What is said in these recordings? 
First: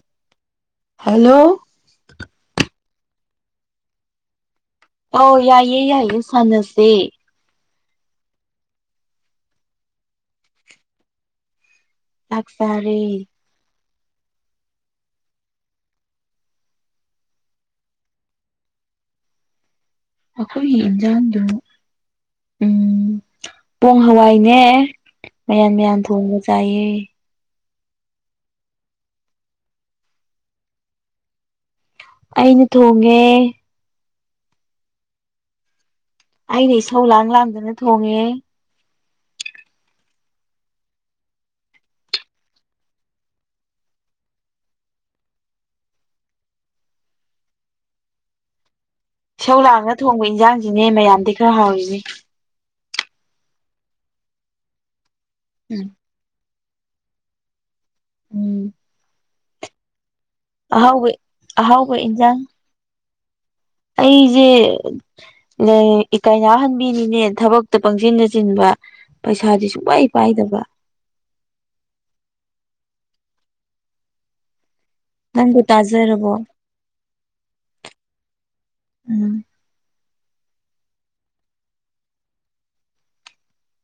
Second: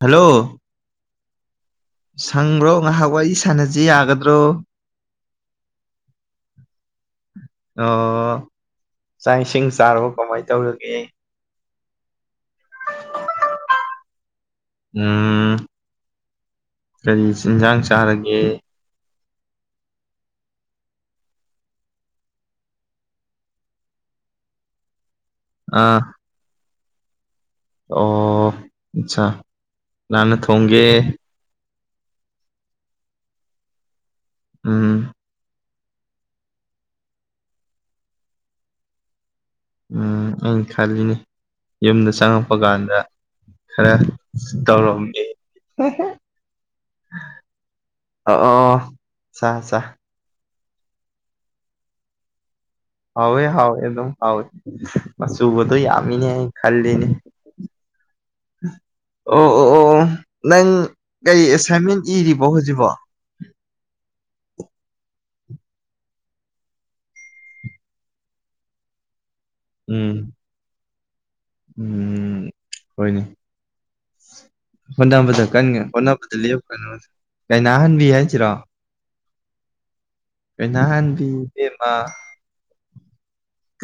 hello hello ꯁꯪꯕ꯭ꯔꯣ ꯉꯥꯏꯍꯥꯛ ꯋꯥꯔꯤ ꯁꯥꯟꯅꯁꯤ ꯌꯥꯒꯗ꯭ꯔꯣ ꯑꯧ ꯌꯥꯏꯌꯦ ꯌꯥꯏꯌꯦ ꯁꯥꯟꯅꯁꯦ ꯑꯣ ꯆꯥꯛ ꯏꯁꯤꯡ ꯆꯥꯔꯕ ꯀꯃꯥꯏꯅ ꯇꯧꯔꯤꯒꯦ ꯇꯥꯛꯁꯔ ꯎꯝ ꯀꯔꯤ ꯆꯤꯟꯁꯥꯡ ꯆꯥꯔꯒꯦ ꯑꯩꯈꯣꯏꯒꯤ ꯏꯟꯖꯥꯡꯗꯨ ꯎꯝ ꯄꯣꯡ ꯍꯋꯥꯏꯅꯦ ꯃꯌꯥꯝꯟ ꯃꯌꯥꯝꯟ ꯑꯥ ꯊꯣꯡꯕ ꯆꯥꯏꯌꯦ ꯑꯣ ꯑꯆꯥ ꯂꯅ ꯊꯣꯡꯒꯦ ꯑꯩꯅ ꯊꯣꯡꯉꯦ ꯎꯝ ꯑꯩꯗꯤ ꯏꯁꯧ ꯂꯥꯡ ꯂꯥꯡꯗꯅ ꯊꯣꯡꯉꯦ ꯎꯝ ꯑꯩꯅ ꯈꯜꯂꯤꯅꯤ ꯌꯨꯝꯗ ꯆꯪꯉꯛꯄ ꯀꯥꯟꯗ ꯈꯔ ꯇꯧꯔꯝꯃꯦ ꯑꯣ ꯑꯣ ꯆꯥ ꯁꯧ ꯆꯥ ꯂꯥꯡꯅ ꯊꯣꯡꯕ ꯏꯟꯖꯥꯡꯁꯤꯅꯦ ꯃꯌꯥꯝꯗꯤ ꯈꯔ ꯍꯥꯎꯔꯤꯅꯦ ꯍꯥꯎꯋꯦ ꯍꯥꯎ ꯑꯗꯨꯝ ꯍꯥꯎ ꯃ ꯎꯕꯗꯨ ꯎꯝ ꯌꯥꯗ ꯅꯦ ꯈꯜꯅꯦ ꯎꯝ ꯑꯣ ꯑꯣ ꯑꯣ ꯅꯪ ꯑꯍꯥꯎꯕ ꯀꯔꯤ ꯑꯍꯥꯎꯕ ꯑꯦꯁꯥꯏꯟꯃꯦꯟ ꯏꯔꯤꯕꯣ ꯍꯧꯖꯤꯛꯕꯣ ꯑꯩꯖꯦ ꯂꯩ ꯏꯀꯥꯏꯅꯍꯟꯕꯤꯅꯤꯅꯦ ꯊꯕꯛꯇ ꯄꯪꯁꯤꯟꯟꯅ ꯆꯤꯟꯕ ꯄꯩꯁꯥꯗꯨꯁꯨ ꯁꯨꯡꯃꯥꯏ ꯎꯝ ꯄꯥꯏꯗꯕ ꯎꯝ ꯍꯣꯏꯅꯦ ꯍꯣꯠꯅꯕꯗ ꯅꯪꯕꯨ ꯀꯟꯒꯦ ꯇꯥꯖꯔꯕꯣ ꯍꯣꯠꯅꯕꯗ ꯂꯦꯞꯀꯅꯣ ꯀꯥꯏ ꯅꯥꯍꯟꯕꯤ ꯍꯥꯏꯁꯤꯔꯣ ꯎꯝ ꯑꯩꯅ ꯍꯟꯗꯤ ꯃꯥ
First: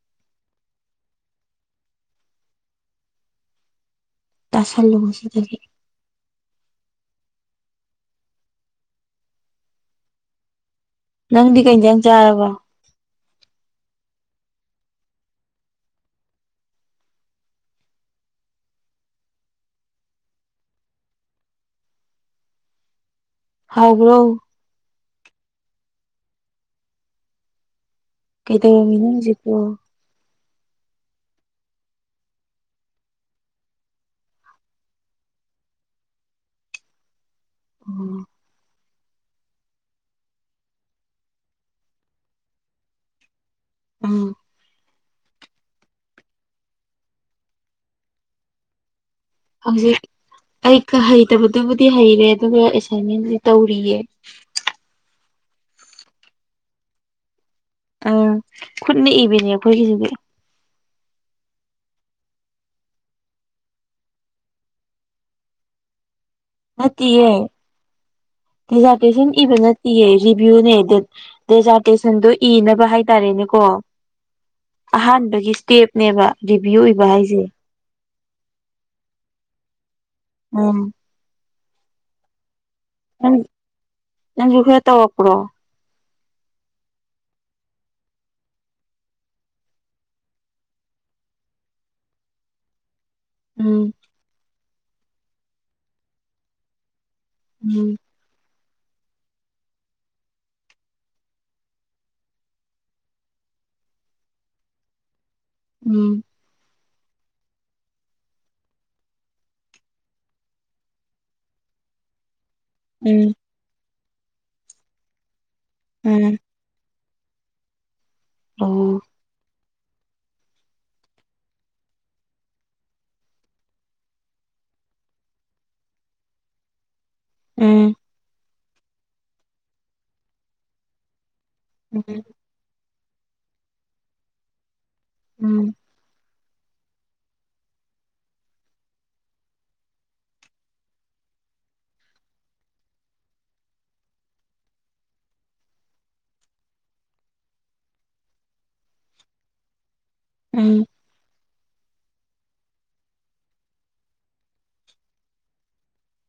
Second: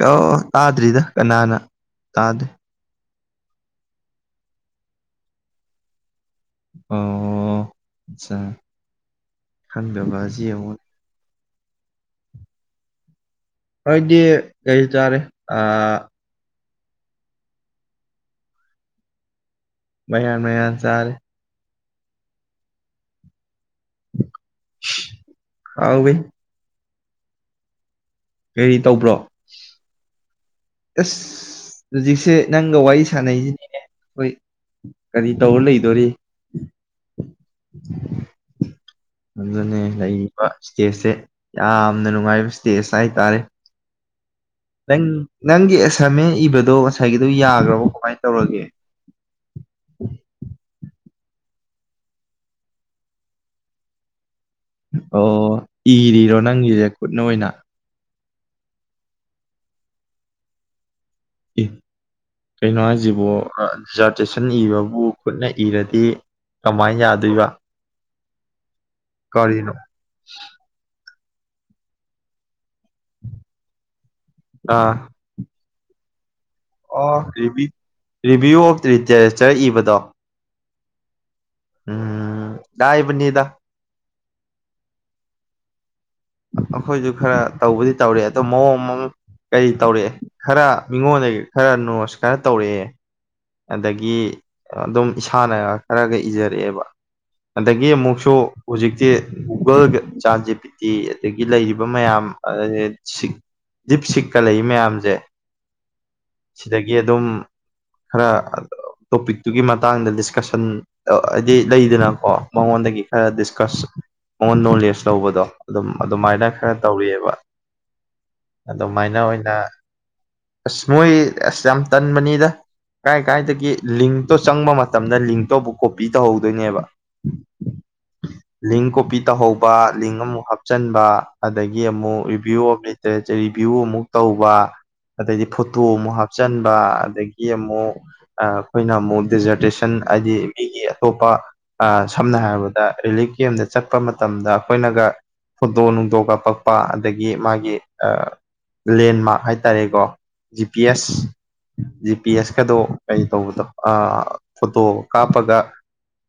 ꯑꯣ ꯇꯥꯗ꯭ꯔꯤꯗ ꯀꯅꯥꯅ ꯇꯥꯗꯦ ꯇꯥꯁꯂꯣꯁꯤꯦ ꯑꯣ ꯑꯆꯥ ꯈꯥꯟꯕꯤꯕꯖꯤ ꯑꯃ ꯅꯪꯗꯤ ꯀꯩꯁꯥꯡ ꯆꯥꯔꯕ ꯍꯣꯏꯗꯤ ꯀꯩꯇꯥꯔꯦ ꯑ ꯃꯌꯥꯟ ꯃꯌꯥꯟ ꯆꯥꯔꯦ ꯍꯥꯎ꯭ꯔꯣ ꯍꯥꯎꯕꯤ ꯀꯔꯤ ꯀꯩꯗꯧꯔꯝꯃꯤꯅꯣ ꯍꯧꯖꯤꯛꯄꯨ ꯑꯦꯁ ꯍꯧꯖꯤꯛꯁꯦ ꯅꯪꯒ ꯋꯥꯔꯨ ꯁꯥꯅꯩꯁꯤꯅꯤꯅꯦ ꯑꯩꯈꯣꯏ ꯀꯔꯤ ꯇꯧꯔ ꯂꯩꯗꯣꯔꯤ ꯎꯝ ꯑꯗꯨꯅꯦ ꯂꯩꯔꯤꯕ ꯏꯁꯇꯦꯖꯁꯦ ꯌꯥꯝꯅ ꯅꯨꯡꯉꯥꯏꯕ ꯏꯁꯇꯦꯖ ꯍꯥꯏꯇꯥꯔꯦ ꯎꯝ ꯅꯪ ꯅꯪꯒꯤ ꯑꯦꯁꯥꯏꯟꯃꯦꯟ ꯏꯕꯗꯣ ꯉꯁꯥꯏꯒꯤꯗꯣ ꯌꯥꯒꯔꯕꯣ ꯀꯃꯥꯏꯅ ꯇꯧꯔꯒꯦ ꯍꯧꯖꯤꯛ ꯑꯩ ꯍꯩꯇꯕꯗꯨꯕꯨꯗꯤ ꯍꯩꯔꯦ ꯑꯗꯨꯒ ꯑꯦꯁꯥꯏꯟꯃꯦꯟꯗꯤ ꯇꯧꯔꯤꯌꯦ ꯑꯣ ꯏꯔꯤꯔꯣ ꯅꯪꯒꯤꯁꯦ ꯈꯨꯠꯅ ꯑꯣꯏꯅ ꯑ ꯈꯨꯠꯅ ꯏꯕꯅꯦ ꯑꯩꯈꯣꯏꯒꯤꯁꯤꯗꯤ ꯀꯩꯅꯣ ꯍꯥꯏꯁꯤꯕꯨ ꯗꯤꯖꯥꯔꯇꯦꯁꯟ ꯏꯕꯕꯨ ꯈꯨꯠꯅ ꯏꯔꯗꯤ ꯀꯃꯥꯏꯅ ꯌꯥꯗꯣꯏꯕ ꯖꯥꯇꯦꯁꯟ ꯏꯕ ꯀꯔꯤꯅꯣ ꯅꯠꯇꯤꯌꯦ ꯚꯌꯨꯅꯦ ꯗꯦꯖꯥꯇꯦꯁꯟꯗꯣ ꯏꯅꯕ ꯍꯥꯏꯇꯥꯔꯦꯅꯦꯀꯣ ꯑꯥ ꯑꯍꯥꯟꯕꯒꯤ ꯏꯁꯇꯦꯞꯅꯦꯕ ꯚ꯭ꯌꯨ ꯔꯤꯚꯤꯌꯨ ꯑꯣꯐ ꯂꯤꯇꯔꯦꯆꯔ ꯏꯕꯗꯣ ꯎꯝ ꯎꯝ ꯗꯥꯏꯕꯅꯤꯗ ꯅꯪ ꯁꯨꯨ ꯍꯦ ꯇꯧ ꯑꯣꯄ꯭ꯔꯣ ꯑꯩꯈꯣꯏꯁꯨ ꯈꯔ ꯇꯧꯕꯗꯤ ꯇꯧꯔꯦ ꯑꯗꯣ ꯃꯑꯣꯡ ꯑꯃ ꯀꯔꯤ ꯇꯧꯔꯛꯦ ꯈꯔ ꯃꯤꯉꯣꯟꯗꯒꯤ ꯈꯔ ꯅꯣꯁ ꯈꯔ ꯇꯧꯔꯛꯑꯦ ꯎꯝ ꯑꯗꯒꯤ ꯑꯗꯨꯝ ꯏꯁꯥꯅ ꯈꯔꯒ ꯏꯖꯔꯛꯑꯦꯕ ꯑꯗꯒꯤ ꯎꯝ ꯑꯃꯨꯛꯁꯨ ꯍꯧꯖꯤꯛꯇꯤ ꯒꯨꯒꯜꯒ ꯆꯦꯠꯖꯤ ꯄꯤꯇꯤ ꯑꯗꯒꯤ ꯂꯩꯔꯤꯕ ꯃꯌꯥꯝ ꯗꯤꯞ ꯁꯤꯛꯀ ꯂꯩ ꯃꯌꯥꯝꯁꯦ ꯎꯝ ꯁꯤꯗꯒꯤ ꯑꯗꯨꯝ ꯈꯔ ꯇꯣꯄꯤꯛꯇꯨꯒꯤ ꯃꯇꯥꯡꯗ ꯗꯤꯁꯀꯁꯟ ꯍꯥꯏꯗꯤ ꯂꯩꯗꯅꯀꯣ ꯃꯉꯣꯟꯗꯒꯤ ꯈꯔ ꯎꯝ ꯗꯤꯁꯀꯁ ꯃꯉꯣꯟꯗ ꯅꯣꯂꯦꯖ ꯂꯧꯕꯗꯣ ꯑꯗꯨꯝ ꯎꯝ ꯑꯗꯨꯃꯥꯏꯅ ꯈꯔ ꯇꯧꯔꯤꯑꯦꯕ ꯑꯣ ꯑꯗꯨꯃꯥꯏꯅ ꯑꯣꯏꯅ ꯑꯁ ꯃꯣꯏ ꯑꯁ ꯌꯥꯝ ꯇꯟꯕꯅꯤꯗ ꯀꯥꯏ ꯀꯥꯏꯗꯒꯤ ꯂꯤꯡꯇꯣ ꯆꯪꯕ ꯃꯇꯝꯗ ꯂꯤꯡꯇꯣ ꯑꯃꯨꯛ ꯀꯣꯄꯤ ꯇꯧꯍꯧꯗꯣꯏꯅꯦꯕ ꯎꯝ ꯂꯤꯡ ꯀꯣꯄꯤ ꯇꯧꯍꯧꯕ ꯂꯤꯡ ꯑꯃꯨꯛ ꯍꯥꯞꯆꯟꯕ ꯑꯗꯒꯤ ꯑꯃꯨꯛ ꯎꯝ ꯔꯤꯚꯤꯌꯨ ꯑꯃ ꯔꯤꯚꯤꯌꯨ ꯑꯃꯨꯛ ꯇꯧꯕ ꯑꯗꯗꯤ ꯎꯝ ꯐꯣꯇꯣ ꯑꯃꯨꯛ ꯍꯥꯞꯆꯟꯕ ꯑꯗꯒꯤ ꯑꯃꯨꯛ ꯑꯩꯈꯣꯏꯅ ꯑꯃꯨꯛ ꯗꯦꯖꯔꯇꯦꯁꯟ ꯍꯥꯏꯗꯤ ꯃꯤꯒꯤ ꯑꯇꯣꯞꯄ ꯑ ꯁꯝꯅ ꯍꯥꯏꯔꯕꯗ ꯔꯤꯂꯤꯞ ꯀꯦꯝꯗ ꯆꯠꯄ ꯃꯇꯝꯗ ꯑꯩꯈꯣꯏꯅꯒ ꯐꯣꯇꯣ ꯅꯨꯡꯗꯣ ꯀꯥꯞꯄꯛꯄ ꯑꯗꯒꯤ ꯃꯥꯒꯤ ꯂꯦꯟꯃꯥꯛ ꯍꯥꯏꯔ ꯇꯥꯔꯦꯀꯣ ꯖꯤ ꯄꯤ ꯎꯝ ꯑꯦꯁ ꯖꯤ ꯄꯤ ꯑꯦꯁꯀꯗꯣ ꯀꯩ ꯇꯧꯕꯗ ꯐꯣꯇꯣ ꯀꯥꯞꯄꯒ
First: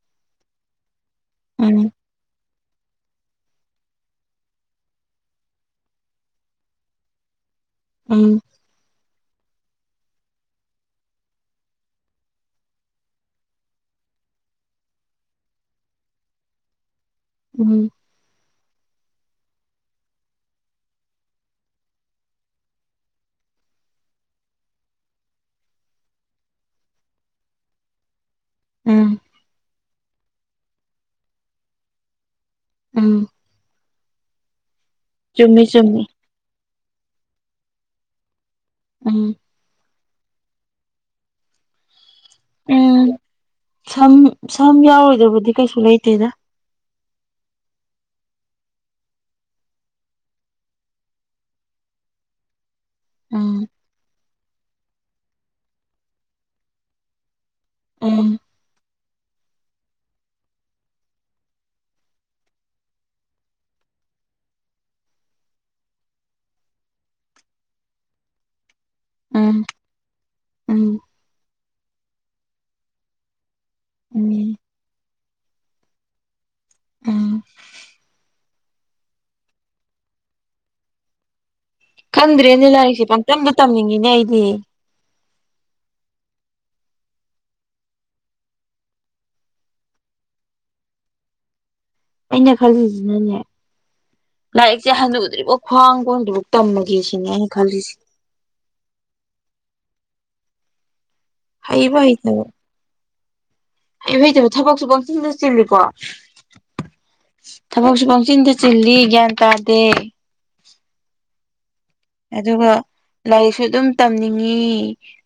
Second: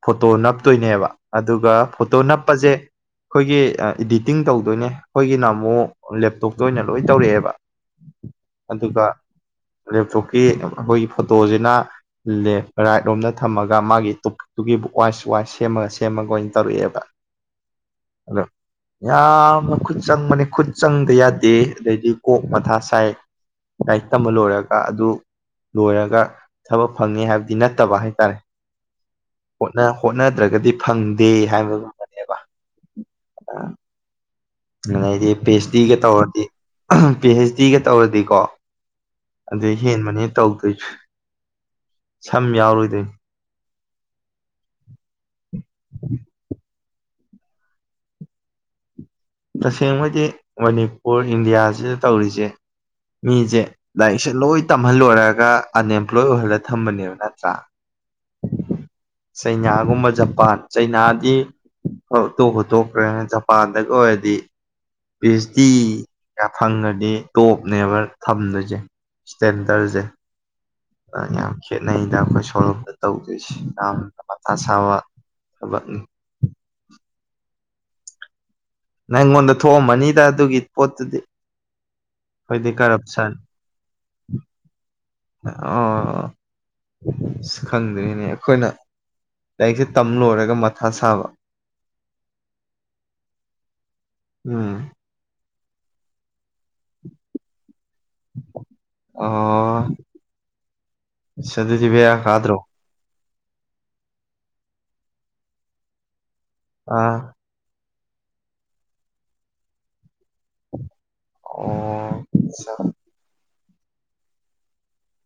ꯐꯣꯇꯣ ꯅꯞꯇꯣꯏꯅꯦꯕ ꯑꯗꯨꯒ ꯎꯝ ꯐꯣꯇꯣ ꯅꯞꯄꯁꯦ ꯑꯩꯈꯣꯏꯒꯤ ꯏꯗꯤꯇꯤꯡ ꯇꯧꯗꯣꯏꯅꯦ ꯑꯩꯈꯣꯏꯒꯤꯅ ꯑꯃꯨꯛ ꯂꯦꯞꯇꯣꯞꯇ ꯑꯣꯏꯅ ꯂꯣꯏ ꯇꯧꯔꯛꯑꯦꯕ ꯎꯝ ꯑꯗꯨꯒ ꯂꯦꯞꯇꯣꯞꯀꯤ ꯑꯩꯈꯣꯏꯒꯤ ꯐꯣꯇꯣꯁꯤꯅ ꯂꯦꯐ ꯔꯥꯏꯠ ꯔꯣꯝꯗ ꯊꯝꯃꯒ ꯃꯥꯒꯤ ꯇ ꯑꯗꯨꯒꯤ ꯋꯥꯏꯁ ꯋꯥꯏꯁ ꯁꯦꯝꯃꯒ ꯁꯦꯝꯃꯒ ꯑꯣꯏꯅ ꯇꯧꯔꯛꯑꯦꯕ ꯎꯝ ꯑꯗꯣ ꯌꯥꯝꯅ ꯈꯨꯠ ꯆꯪꯕꯅꯤ ꯈꯨꯠ ꯆꯪꯗ ꯌꯥꯗꯦ ꯑꯗꯩꯗꯤ ꯀꯣꯛ ꯃꯊꯥ ꯉꯥꯏ ꯂꯥꯏꯛ ꯇꯝꯕ ꯂꯣꯏꯔꯒ ꯑꯗꯨ ꯂꯣꯏꯔꯒ ꯊꯕꯛ ꯐꯪꯉꯦ ꯍꯥꯏꯕꯗꯤ ꯅꯠꯇꯕ ꯍꯥꯏꯇꯥꯔꯦ ꯎꯝ ꯍꯣꯠꯅ ꯍꯣꯠꯅꯗ꯭ꯔꯒꯗꯤ ꯐꯪꯗꯦ ꯍꯥꯏꯕꯒꯨꯝꯕꯅꯦꯕ ꯎꯝ [unintelligible] ꯑꯗꯨꯗꯩꯗꯤ ꯄꯤ ꯆꯨꯝꯃꯤ ꯑꯩꯆ ꯗꯤꯒ ꯆꯨꯝꯃꯤ ꯇꯧꯔꯗꯤ ꯄꯤ ꯑꯩꯆ ꯗꯤꯒ ꯇꯧꯔꯗꯤꯀꯣ ꯎꯝ ꯑꯗꯩ ꯍꯦꯟꯕꯅꯦ ꯇꯧꯗꯣꯏꯁꯨ ꯁꯝ ꯌꯥꯎꯔꯣꯏꯗꯣꯏꯅꯤ ꯎꯝ ꯁꯝ ꯁꯝ ꯌꯥꯎꯔꯣꯏꯗꯕꯗꯤ ꯀꯩꯁꯨ ꯂꯩꯇꯦꯗ ꯇꯁꯦꯡꯕꯩꯗꯤ ꯃꯅꯤꯄꯨꯔ ꯏꯟꯗꯤꯌꯥꯁꯤꯗ ꯇꯧꯔꯤꯁꯦ ꯎꯝ ꯃꯤꯁꯦ ꯂꯥꯏꯔꯤꯛꯁꯦ ꯂꯣꯏ ꯇꯝꯍꯜꯂꯣꯏꯔꯒ ꯑꯟꯑꯦꯝꯄ꯭ꯂꯣꯏ ꯑꯣꯏꯍꯜꯂꯒ ꯊꯝꯕꯅꯦꯕ ꯅꯠꯇ꯭ꯔꯥ ꯎꯝ ꯆꯩꯅꯥꯒꯨꯝꯕ ꯖꯄꯥꯟ ꯆꯩꯅꯥꯗꯤ ꯑꯣ ꯇꯣꯛꯄꯨ ꯇꯣꯛꯈ꯭ꯔꯦ ꯖꯄꯥꯟꯗꯒ ꯑꯣꯏ ꯇꯤ ꯄꯤ ꯑꯩꯆ ꯗꯤ ꯀ ꯐꯪꯉꯗꯤ ꯇꯣꯞꯅꯦꯕ ꯊꯝꯗꯣꯏꯁꯦ ꯎꯝ ꯁ꯭ꯇꯦꯟꯗꯔꯁꯦ ꯎꯝ ꯌꯥꯝ ꯈꯦꯠꯅꯩꯗ ꯑꯩꯈꯣꯏ ꯁꯣꯔꯂꯣꯝꯇ ꯇꯧꯗꯣꯏꯁꯦ ꯌꯥꯝꯅ ꯎꯝ ꯃꯊꯥ ꯁꯥꯕ ꯊꯕꯛꯅꯤ ꯎꯝ ꯅꯪ ꯉꯣꯟꯗ ꯊꯣꯛꯑꯝꯃꯅꯤꯗ ꯑꯗꯨꯒꯤ ꯄꯣꯠꯇꯨꯗꯤ ꯈꯟꯗ꯭ꯔꯦꯅꯦ ꯑꯩꯈꯣꯏꯗꯤ ꯂꯥꯏꯔꯤꯛꯁꯦ ꯀꯔꯞꯁꯟ ꯄꯪꯇꯝꯗ ꯇꯝꯅꯤꯡꯉꯤꯅꯦ ꯑꯩꯗꯤ ꯑꯣ ꯑꯁ ꯈꯪꯗ꯭ꯔꯤꯅꯦ ꯑꯩꯈꯣꯏꯅ ꯂꯥꯏꯔꯤꯛꯁꯦ ꯇꯝ ꯂꯣꯏꯔꯒ ꯃꯊꯥ ꯁꯥꯕ ꯑꯩꯅ ꯈꯜꯂꯤꯁꯤꯅꯅꯦ ꯎꯝ ꯂꯥꯏꯔꯤꯛꯁꯦ ꯍꯅꯨꯗ꯭ꯔꯤꯕꯥꯎ ꯈ꯭ꯋꯥꯡ ꯀꯣꯟꯗ꯭ꯔꯤꯕꯥꯎ ꯇꯝꯃꯒꯦ ꯁꯤꯅꯦ ꯑꯩ ꯈꯜꯂꯤꯁꯤ ꯑꯣ ꯁ ꯍꯩꯕ ꯑꯗꯨꯗꯤꯕꯚꯌꯥ ꯈꯥꯗ꯭ꯔꯣ ꯏꯍꯩꯇꯕ ꯊꯕꯛꯁꯨ ꯀꯪꯁꯤꯤꯟꯗ ꯆꯦꯜꯂꯤꯀꯣ ꯑꯥ ꯊꯕꯛꯁꯨ ꯄꯪꯆꯤꯟꯗ ꯆꯤꯜꯂꯤ ꯒ꯭ꯌꯥꯟ ꯇꯥꯗꯦ ꯑꯣ ꯑꯗꯨꯒ ꯑꯠꯆꯥ ꯂꯥꯏꯔꯤꯛꯁꯨ ꯑꯗꯨꯝ ꯇꯝꯅꯤꯡꯉꯤ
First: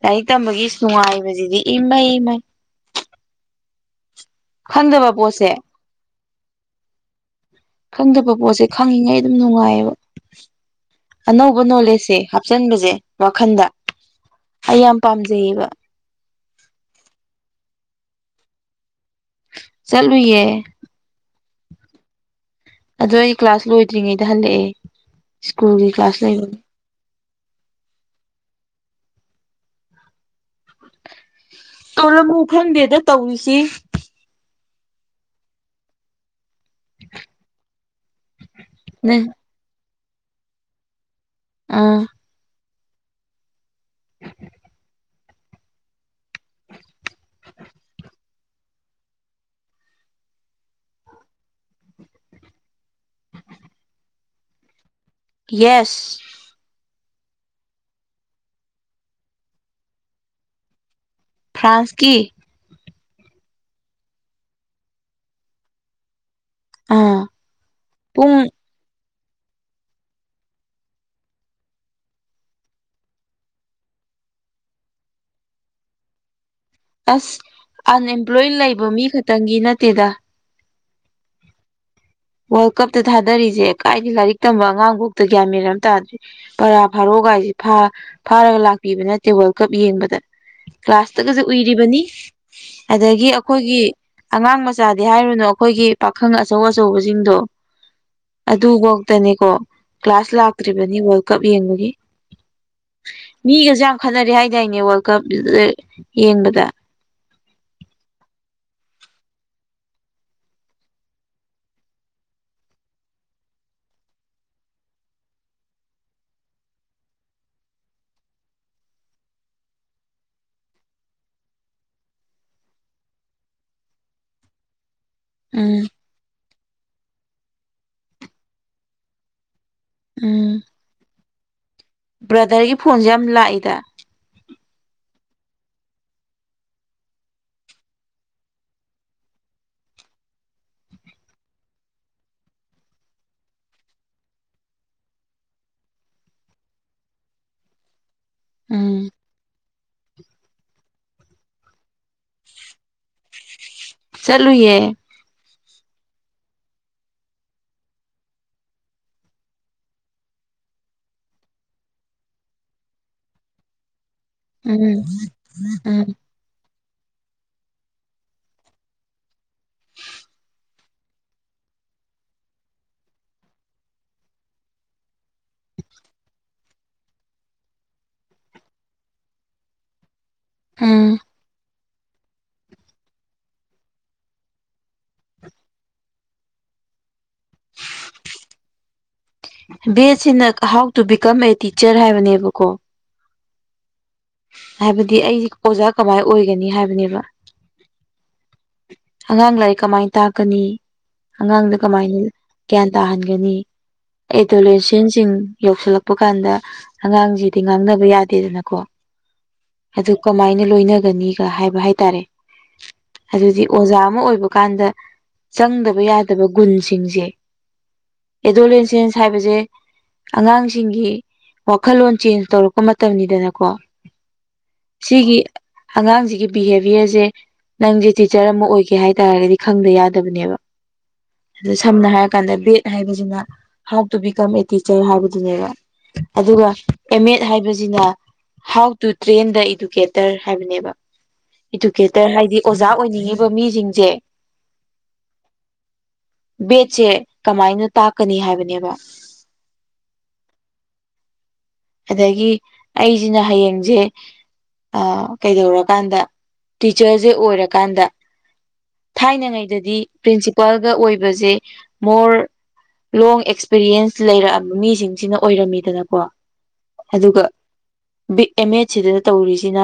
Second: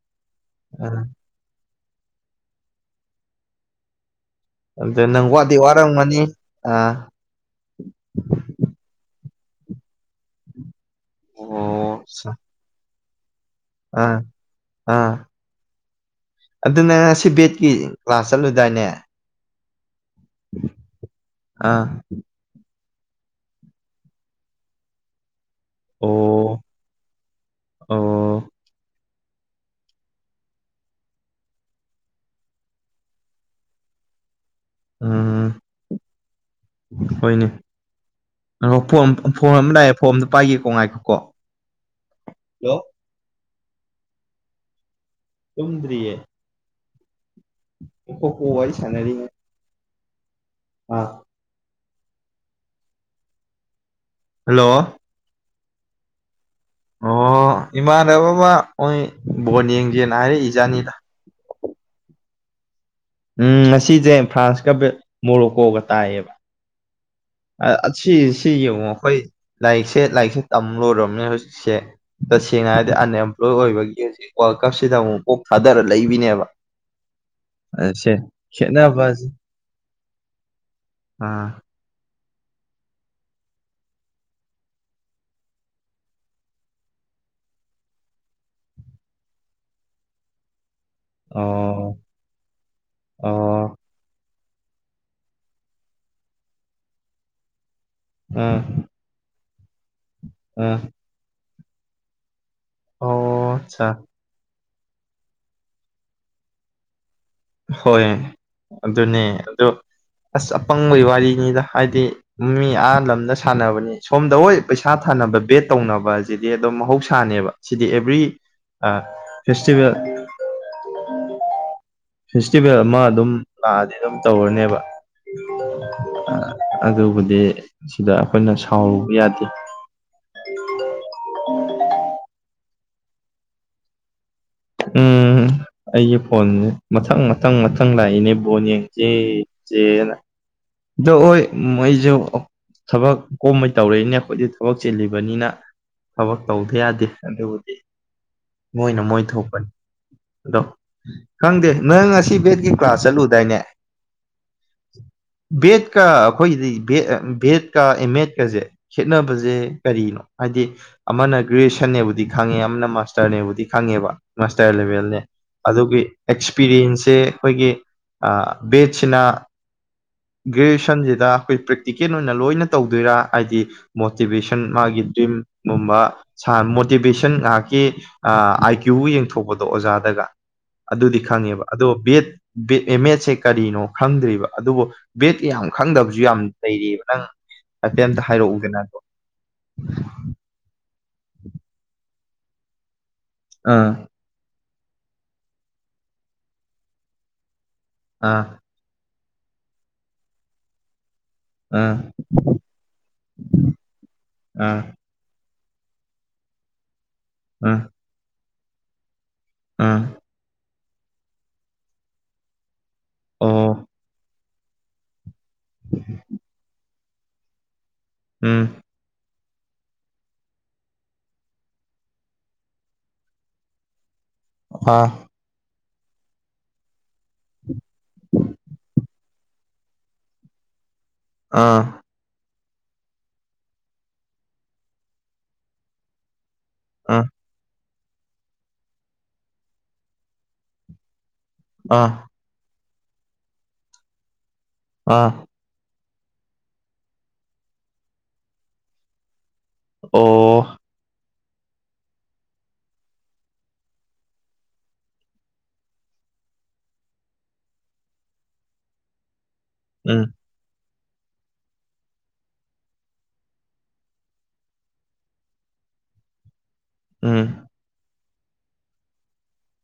ꯂꯥꯏꯔꯤꯛ ꯇꯝꯕꯒꯤ ꯑꯥ ꯅꯨꯡꯉꯥꯏꯕꯁꯤꯗꯤ ꯏꯚꯥꯏ ꯏꯃꯥꯏ ꯑꯗꯨꯗ ꯈꯪꯗꯕ ꯅꯪ ꯄꯣꯠꯁꯦ ꯋꯥꯗꯤꯩ ꯋꯥꯔꯝꯒꯅꯤ ꯑ ꯈꯪꯗꯕ ꯄꯣꯠꯁꯦ ꯈꯪꯉꯤꯉꯩ ꯑꯗꯨꯝ ꯅꯨꯡꯉꯥꯏꯌꯦꯕ ꯑꯅꯧꯕ ꯑꯣ ꯅꯣꯂꯦꯖꯁꯦ ꯑꯠꯆꯥ ꯍꯥꯨꯞꯆꯟꯕꯁꯦ ꯋꯥꯈꯟꯗ ꯑꯥ ꯑꯩ ꯌꯥꯝ ꯑꯥ ꯄꯥꯝꯖꯩꯌꯦꯕ ꯑꯗꯨꯅ ꯁꯤ ꯕꯦꯠꯀꯤ ꯀ꯭ꯂꯥꯁ ꯆꯠꯂꯨꯗꯥꯏꯅꯦ ꯆꯠꯂꯨꯌꯦ ꯑꯥ ꯑꯗꯣ ꯑꯩ ꯀ꯭ꯂꯥꯁ ꯂꯣꯏꯗ꯭ꯔꯤꯉꯩꯗ ꯍꯜꯂꯛꯑꯦ ꯁ꯭ꯀꯨꯜꯒꯤ ꯀ꯭ꯂꯥꯁ ꯂꯩꯕꯅꯤ ꯑꯣ ꯑꯣ ꯇꯣꯂꯕꯨꯨ ꯐꯪꯗꯦꯗ ꯇꯧꯔꯤꯁꯤ ꯎꯝ ꯍꯣꯏꯅꯦꯄ ꯐꯣꯝ ꯑꯃ ꯂꯥꯛꯑꯦ ꯐꯣꯝꯗꯣ ꯄꯥꯏꯒꯦ ꯀꯣꯡ ꯉꯥꯏꯈꯀꯣ ꯑꯥ ꯍꯜꯂꯣ ꯇꯣꯗꯔꯤ ꯣ ꯀꯣ ꯁꯅꯔꯤ ꯑꯥ ꯍꯜꯂꯣ ꯌꯦꯁ ꯑꯣ ꯏꯃꯥꯟꯅꯕꯕꯥ ꯃꯣꯏ ꯕꯣꯣꯟ ꯌꯦꯡꯒꯦꯅ ꯍꯥꯏꯔꯛꯏ ꯏꯖꯥꯅꯤꯗ ꯐ꯭ꯔꯥꯟꯁꯀꯤ ꯎꯝ ꯉꯁꯤꯁꯦ ꯐ꯭ꯔꯥꯟꯁꯀ ꯕꯦ ꯃꯣꯔꯣꯀꯣꯒ ꯇꯥꯏꯌꯦꯕ ꯑꯣ ꯑ ꯑꯁꯤꯁꯤ ꯌꯦꯡꯉꯨ ꯑꯩꯈꯣꯏ ꯂꯥꯏꯔꯤꯛꯁꯦ ꯂꯥꯏꯔꯤꯛꯁꯦ ꯇꯝ ꯂꯣꯏꯔꯝꯅꯦ ꯍꯧꯖꯤꯛꯁꯦ ꯇꯁꯦꯡꯅ ꯍꯥꯏꯔꯗꯤ ꯑꯟꯑꯦꯝꯄ꯭ꯂꯣꯏ ꯑꯣꯏꯕꯒꯤ ꯍꯧꯖꯤꯛ ꯋꯥꯔꯜ ꯀꯞꯁꯤꯗ ꯑꯃꯨꯛ ꯀꯣꯛ ꯊꯥꯗꯔ ꯂꯩꯕꯤꯅꯦꯕ ꯑꯁ ꯁꯦ ꯑꯟꯑꯦꯝꯄ꯭ꯂꯣꯏ ꯂꯩꯕ ꯃꯤ ꯈꯦꯠꯅꯕꯁꯦ ꯈꯛꯇꯪꯒꯤ ꯅꯠꯇꯦꯗ ꯑꯥ ꯋꯥꯔꯜ ꯀꯞꯇ ꯊꯥꯗꯔꯤꯁꯦ ꯀꯥꯏꯗꯤ ꯂꯥꯏꯔꯤꯛ ꯇꯝꯕ ꯑꯉꯥꯡꯕꯣꯛꯇ ꯒ꯭ꯌꯥ ꯃꯟꯅꯔꯝ ꯇꯥꯗ꯭ꯔꯦ ꯄꯔꯥ ꯐꯥꯔꯛꯒ ꯍꯥꯏꯁꯦ ꯐꯥꯔꯒ ꯂꯥꯛꯄꯤꯕꯅ ꯇꯦꯕꯜ ꯀꯞ ꯌꯦꯡꯕꯗ ꯀ꯭ꯂꯥꯁꯇꯒꯁꯦ ꯑꯣ ꯎꯏꯔꯤꯕꯅꯤ ꯑꯗꯒꯤ ꯑꯣ ꯑꯩꯈꯣꯏꯒꯤ ꯑꯉꯥꯡ ꯃꯆꯥꯗꯤ ꯍꯥꯏꯔꯨꯅꯨ ꯑꯩꯈꯣꯏꯒꯤ ꯄꯥꯈꯪ ꯑꯆꯧ ꯑꯧ ꯑꯆꯧꯕꯁꯤꯡꯗꯣ ꯎꯝ ꯑꯗꯨꯧꯇꯅꯦꯀꯣ ꯀ꯭ꯂꯥꯁ ꯎꯝ ꯂꯥꯛꯇ꯭ꯔꯤꯕꯅꯤ ꯀꯞ ꯌꯦꯡꯕꯒꯤꯦ ꯑꯣ ꯃꯤꯒꯁꯨ ꯑꯠꯆꯥ ꯌꯥꯝ ꯈꯠꯅꯔꯦ ꯍꯥꯏ ꯏꯅꯦ ꯋꯥꯔꯜ ꯀꯞ ꯌꯦꯡꯕꯗ ꯍꯣꯏ ꯑꯗꯨꯅꯦ ꯑꯣ ꯑꯁ ꯑꯄꯪꯕꯒꯤ ꯋꯥꯔꯤꯅꯤꯗ ꯍꯥꯏꯗꯤ ꯃꯤ ꯑꯥ ꯂꯝꯗ ꯁꯥꯟꯅꯕꯅꯤ ꯁꯣꯝꯗ ꯍꯣꯏ ꯄꯩꯁꯥ ꯊꯥꯅꯕ ꯕꯦꯠ ꯇꯧꯅꯕꯁꯤꯗꯤ ꯑꯗꯨꯝ ꯃꯍꯧꯁꯥꯅꯦꯕ ꯁꯤꯗꯤ ꯑꯦꯕ꯭ꯔꯤ ꯐꯦꯁꯇꯤꯚꯦꯜ [unintelligible] ꯐꯦꯁꯇꯤꯚꯦꯜ ꯑꯃ ꯑꯗꯨꯝ ꯂꯥꯛꯑꯗꯤ ꯑꯗꯨꯝ ꯇꯧꯔꯅꯦꯕ ꯎꯝ ꯑ ꯑꯗꯨꯕꯨꯗꯤ ꯁꯤꯗ ꯑꯈꯣꯏꯅ ꯁꯥꯎꯔꯨꯕ ꯌꯥꯗꯦ ꯎꯝ ꯕ꯭ꯔꯗꯔꯒꯤ ꯐꯣꯟꯁꯦ ꯌꯥꯝ ꯂꯥꯛꯏꯗ ꯎꯝ ꯑꯩꯒꯤ ꯐꯣꯟꯁꯦ ꯃꯊꯪ ꯃꯊꯪ ꯃꯊꯪ ꯂꯥꯛꯏꯅꯦ ꯕꯣꯟ ꯌꯦꯡ ꯖꯦ ꯌꯦꯡꯖꯦꯅ ꯑꯗꯣ ꯍꯣꯏ ꯃꯣꯏꯁꯨ ꯊꯕꯛ ꯀꯣꯝꯕꯩ ꯇꯧꯔꯛꯏꯅꯦ ꯑꯩꯈꯣꯏꯗꯤ ꯊꯕꯛ ꯆꯦꯜꯂꯤꯕꯅꯤꯅ ꯊꯕꯛ ꯇꯧꯗ ꯌꯥꯗꯦ ꯑꯗꯨꯕꯨꯗꯤ ꯃꯣꯏꯅ ꯎꯝ ꯃꯣꯏ ꯊꯣꯛꯄꯅꯤ ꯑꯗꯣ ꯈꯪꯗꯦ ꯅꯣꯏ ꯉꯁ ꯁꯤ ꯕꯤ ꯑꯦꯠꯀꯤ ꯀ꯭ꯂꯥꯁ ꯆꯠꯂꯨꯗꯥꯏꯅꯦ ꯆꯠꯂꯨꯏꯌꯦ ꯕꯦꯠꯀ ꯑꯈꯣꯏꯒꯤꯗꯤ ꯕꯦꯠ ꯕꯦꯠꯀ ꯑꯦꯝ ꯃꯦꯗ ꯀꯁꯦ ꯈꯦꯠꯅꯕꯁꯦ ꯀꯔꯤꯅꯣ ꯍꯥꯏꯗꯤ ꯑꯃꯅ ꯒ꯭ꯔꯦꯖꯨꯋꯦꯁꯟꯅꯦꯕꯨꯗꯤ ꯈꯪꯉꯦ ꯑꯃꯅ ꯃꯥꯁꯇꯔꯅꯦꯕꯨꯗꯤ ꯈꯪꯉꯦꯕ ꯃꯥꯁꯇꯔ ꯎꯝ ꯂꯦꯕꯦꯜꯅꯦ ꯑꯗꯨꯒꯤ ꯎꯝ ꯑꯦꯛꯁꯄꯤꯔꯤꯌꯦꯟꯁꯁꯤ ꯑꯩꯈꯣꯏꯒꯤ ꯑ ꯕꯦꯠꯁꯤꯅ ꯒ꯭ꯔꯦꯖꯨꯌꯦꯁꯟꯁꯤꯗ ꯑꯩꯈꯣꯏ ꯄ꯭ꯔꯦꯛꯇꯤꯀꯦꯜ ꯑꯣꯏꯅ ꯂꯣꯏꯅ ꯇꯧꯗꯣꯏꯔꯥ ꯍꯥꯏꯗꯤ ꯃꯣꯇꯤꯚꯦꯁꯟ ꯃꯥꯒꯤ ꯗ꯭ꯔꯤꯝ ꯒꯨꯝꯕ ꯁꯥꯟ ꯃꯣꯇꯤꯚꯦꯁꯟ ꯉꯥꯏꯍꯥꯛꯀꯤ ꯑꯥꯏ ꯀ꯭ꯌꯨ ꯕꯨ ꯌꯦꯡꯊꯣꯛꯄꯗꯣ ꯑꯣꯖꯥꯗꯒ ꯎꯝ ꯑꯗꯨꯗꯤ ꯈꯪꯉꯦꯕ ꯑꯗꯣ ꯕꯦꯠ ꯕꯦꯠ ꯑꯦꯝ ꯃꯦꯠꯁꯦ ꯀꯔꯤꯅꯣ ꯈꯪꯗ꯭ꯔꯤꯕ ꯑꯗꯨꯕꯨ ꯕꯦꯠ ꯌꯥꯝ ꯈꯪꯗꯕꯁꯨ ꯌꯥꯝ ꯂꯩꯔꯤꯑꯕ ꯅꯪ ꯍꯥꯏꯐꯦꯠ ꯑꯝꯇ ꯍꯥꯏꯔꯛꯎꯗ ꯅꯪꯕꯣ ꯕꯤ ꯑꯦꯁ ꯁꯤꯅ how to become a teacher ꯍꯥꯏꯕꯅꯦꯕꯀꯣ ꯑ ꯍꯥꯏꯕꯗꯤ ꯑꯩ ꯑꯣꯖꯥ ꯀꯃꯥꯏ ꯑꯣꯏꯒꯅꯤ ꯍꯥꯏꯕꯅꯦꯕ ꯑꯥ ꯑꯉꯥꯡ ꯂꯥꯏꯔꯤꯛ ꯀꯃꯥꯏꯅ ꯇꯥꯛꯀꯅꯤ ꯑꯉꯥꯡꯗ ꯑꯥ ꯀꯃꯥꯏꯅ ꯒ꯭ꯌꯥꯟ ꯇꯥꯍꯟꯒꯅꯤ ꯑꯥ ꯑꯦꯗꯣꯂꯦꯁꯦꯟꯁ ꯇꯤꯟ ꯌꯧꯁꯜꯂꯛꯄ ꯀꯥꯟꯗ ꯑꯉꯥꯡꯁꯤꯗꯤ ꯑꯥ ꯉꯥꯡꯅꯕ ꯌꯥꯗꯦꯗꯅꯀꯣ ꯑꯥ ꯑꯗꯨ ꯀꯃꯥꯏꯅ ꯂꯣꯏꯅꯒꯅꯤꯒ ꯍꯥꯏꯕ ꯍꯥꯏꯇꯥꯔꯦ ꯑꯗꯨꯗꯤ ꯑꯣ ꯑꯣꯖꯥ ꯑꯃ ꯑꯣꯏꯕ ꯀꯥꯟꯗ ꯆꯪꯗꯕ ꯌꯥꯗꯕ ꯒꯨꯟꯁꯦ ꯁꯤꯡꯁꯦ ꯎꯝ ꯑꯦꯗꯣꯂꯁ ꯍꯥꯏꯕꯁꯦ ꯑꯉꯥꯡꯁꯤꯡꯒꯤ ꯋꯥꯈꯜꯂꯣꯟ ꯆꯦꯟꯖ ꯇꯧꯔꯛꯄ ꯃꯇꯝꯅꯤꯗꯅꯀꯣ ꯑꯥ ꯁꯤꯒꯤ ꯑꯉꯥꯡꯁꯤꯒꯤ ꯕꯤꯍꯦꯕꯤꯌꯔꯁꯦ ꯅꯪꯁꯦ ꯇꯤꯆꯔ ꯑꯃ ꯑꯣꯏꯒꯦ ꯍꯥꯏꯇꯥꯔꯒꯗꯤ ꯈꯪꯗ ꯌꯥꯗꯕꯅꯦꯕ ꯑꯗꯣ ꯑꯥ ꯁꯝꯅ ꯍꯥꯏꯔꯀꯥꯟꯗ ꯕꯤ ꯍꯥꯏꯕꯁꯤꯅ how to become a teacher ꯍꯥꯏꯕꯗꯨꯅꯦꯕ ꯑꯗꯨꯒ ꯑꯥ ꯑꯦꯝ ꯑꯦꯠ ꯍꯥꯏꯕꯁꯤꯅ how to train the educator ꯍꯥꯏꯕꯅꯦꯕ ꯑꯥ ꯏꯗꯨꯀꯦꯇꯔ ꯍꯥꯏꯗꯤ ꯑꯣꯖꯥ ꯑꯣꯏꯅꯤꯡꯉꯤꯕ ꯃꯤꯁꯤꯡꯁꯦ ꯑꯥ ꯕꯦꯠꯁꯦ ꯀꯃꯥꯏꯅ ꯇꯥꯛꯀꯅꯤ ꯍꯥꯏꯕꯅꯦꯕ ꯑꯣ ꯑꯣ ꯑꯗꯒꯤ ꯑꯩꯁꯤꯅ ꯍꯌꯦꯡꯁꯦ ꯑ ꯀꯩꯗꯧꯔꯀꯥꯟꯗ ꯇꯤꯆꯔꯁꯦ ꯑꯣꯏꯔ ꯀꯥꯟꯗ ꯊꯥꯏꯅꯉꯩꯗꯗꯤ ꯎꯝ ꯄ꯭ꯔꯤꯟꯁꯤꯄꯥꯜꯒ ꯑꯣꯏꯕꯁꯦ ꯃꯣꯔ ꯂꯣꯡ ꯑꯦꯛꯁꯄꯤꯔꯤꯌꯦꯟꯁ ꯂꯩꯔꯛꯑꯕ ꯃꯤꯁꯤꯡꯁꯤꯅ ꯑꯣꯏꯔꯝꯃꯤꯗꯅꯀꯣ ꯑꯗꯨꯒ ꯎꯝ ꯕꯤ ꯑꯦꯝ ꯑꯦꯗ ꯁꯤꯗ ꯇꯧꯔꯤꯁꯤꯅ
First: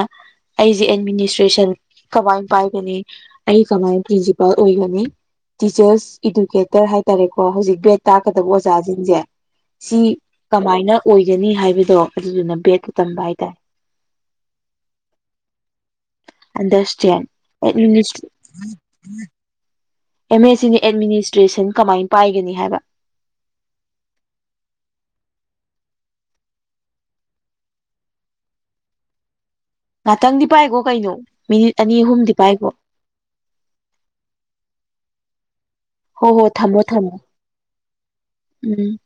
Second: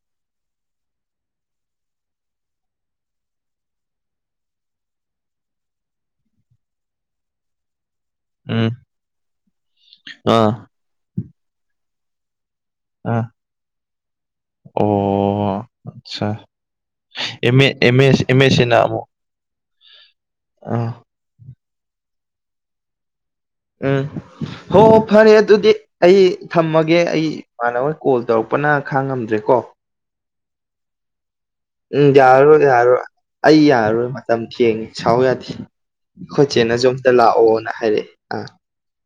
ꯑꯩꯁꯦ ꯑꯦꯗꯃꯤꯅꯤꯁꯇ꯭ꯔꯦꯁꯟ ꯀꯃꯥꯏ ꯄꯥꯏ [unintelligible] ꯑꯩ ꯀꯃꯥꯏ ꯄ꯭ꯔꯤꯟꯁꯤꯄꯥꯜ ꯑꯣꯏꯒꯅꯤ ꯇꯤꯆꯔꯁ ꯏꯗꯨꯀꯦꯇꯔ ꯍꯥꯏꯇꯥꯔꯦꯀꯣ ꯍꯧꯖꯤꯛ ꯕꯦꯠ ꯇꯥꯛꯀꯗꯕ ꯎꯝ ꯑꯣꯖꯥꯖꯤꯡꯖꯦ ꯁꯤ ꯑꯥ ꯀꯃꯥꯏꯅ ꯑꯣꯏꯒꯅꯤ ꯍꯥꯏꯕꯗꯣ ꯑꯗꯨꯗꯨꯅ ꯕꯦꯠ ꯑ ꯑꯣ ꯑꯆꯥ ꯑꯟꯗꯔꯁꯇꯦꯟ ꯑꯦꯝ [unintelligible] ꯑꯦꯝ ꯑꯦ ꯁꯤꯅ ꯑꯦꯗꯃꯤꯅꯤꯁꯇ꯭ꯔꯦꯁꯟ ꯀꯃꯥꯏꯅ ꯄꯥꯏꯒꯅꯤ ꯍꯥꯏꯕ ꯎꯝ ꯍꯣ ꯐꯔꯦ ꯑꯗꯨꯗꯤ ꯑꯩ ꯊꯝꯃꯒꯦ ꯑꯩ ꯃꯥꯅ ꯍꯣꯏ ꯀꯣꯜ ꯇꯧꯔꯛꯄꯅ ꯈꯥꯡꯉꯝꯗ꯭ꯔꯦ ꯀꯣ ꯉꯥꯛꯇꯪꯗꯤ ꯄꯥꯏꯒꯣ ꯀꯩꯅꯣ ꯃꯤꯅꯤꯠ ꯑꯅꯤ ꯎꯝ ꯑꯍꯨꯝꯗꯤ ꯌꯥꯔꯔꯣꯏ ꯄꯥꯏꯈꯣ ꯌꯥꯔꯣꯏ ꯑꯩ ꯌꯥꯔꯔꯣꯏ ꯃꯇꯝ ꯊꯦꯡꯉꯤ ꯁꯥꯎ ꯌꯥꯗꯦ ꯍꯣ ꯍꯣ ꯍꯣꯏ ꯊꯝꯃꯣ ꯆꯦꯅꯁꯨ ꯑꯝꯇ ꯊꯝꯃꯣ ꯂꯥꯛꯑꯣꯅ ꯍꯥꯏꯔꯛꯑꯦ ꯑꯥ ꯎꯝ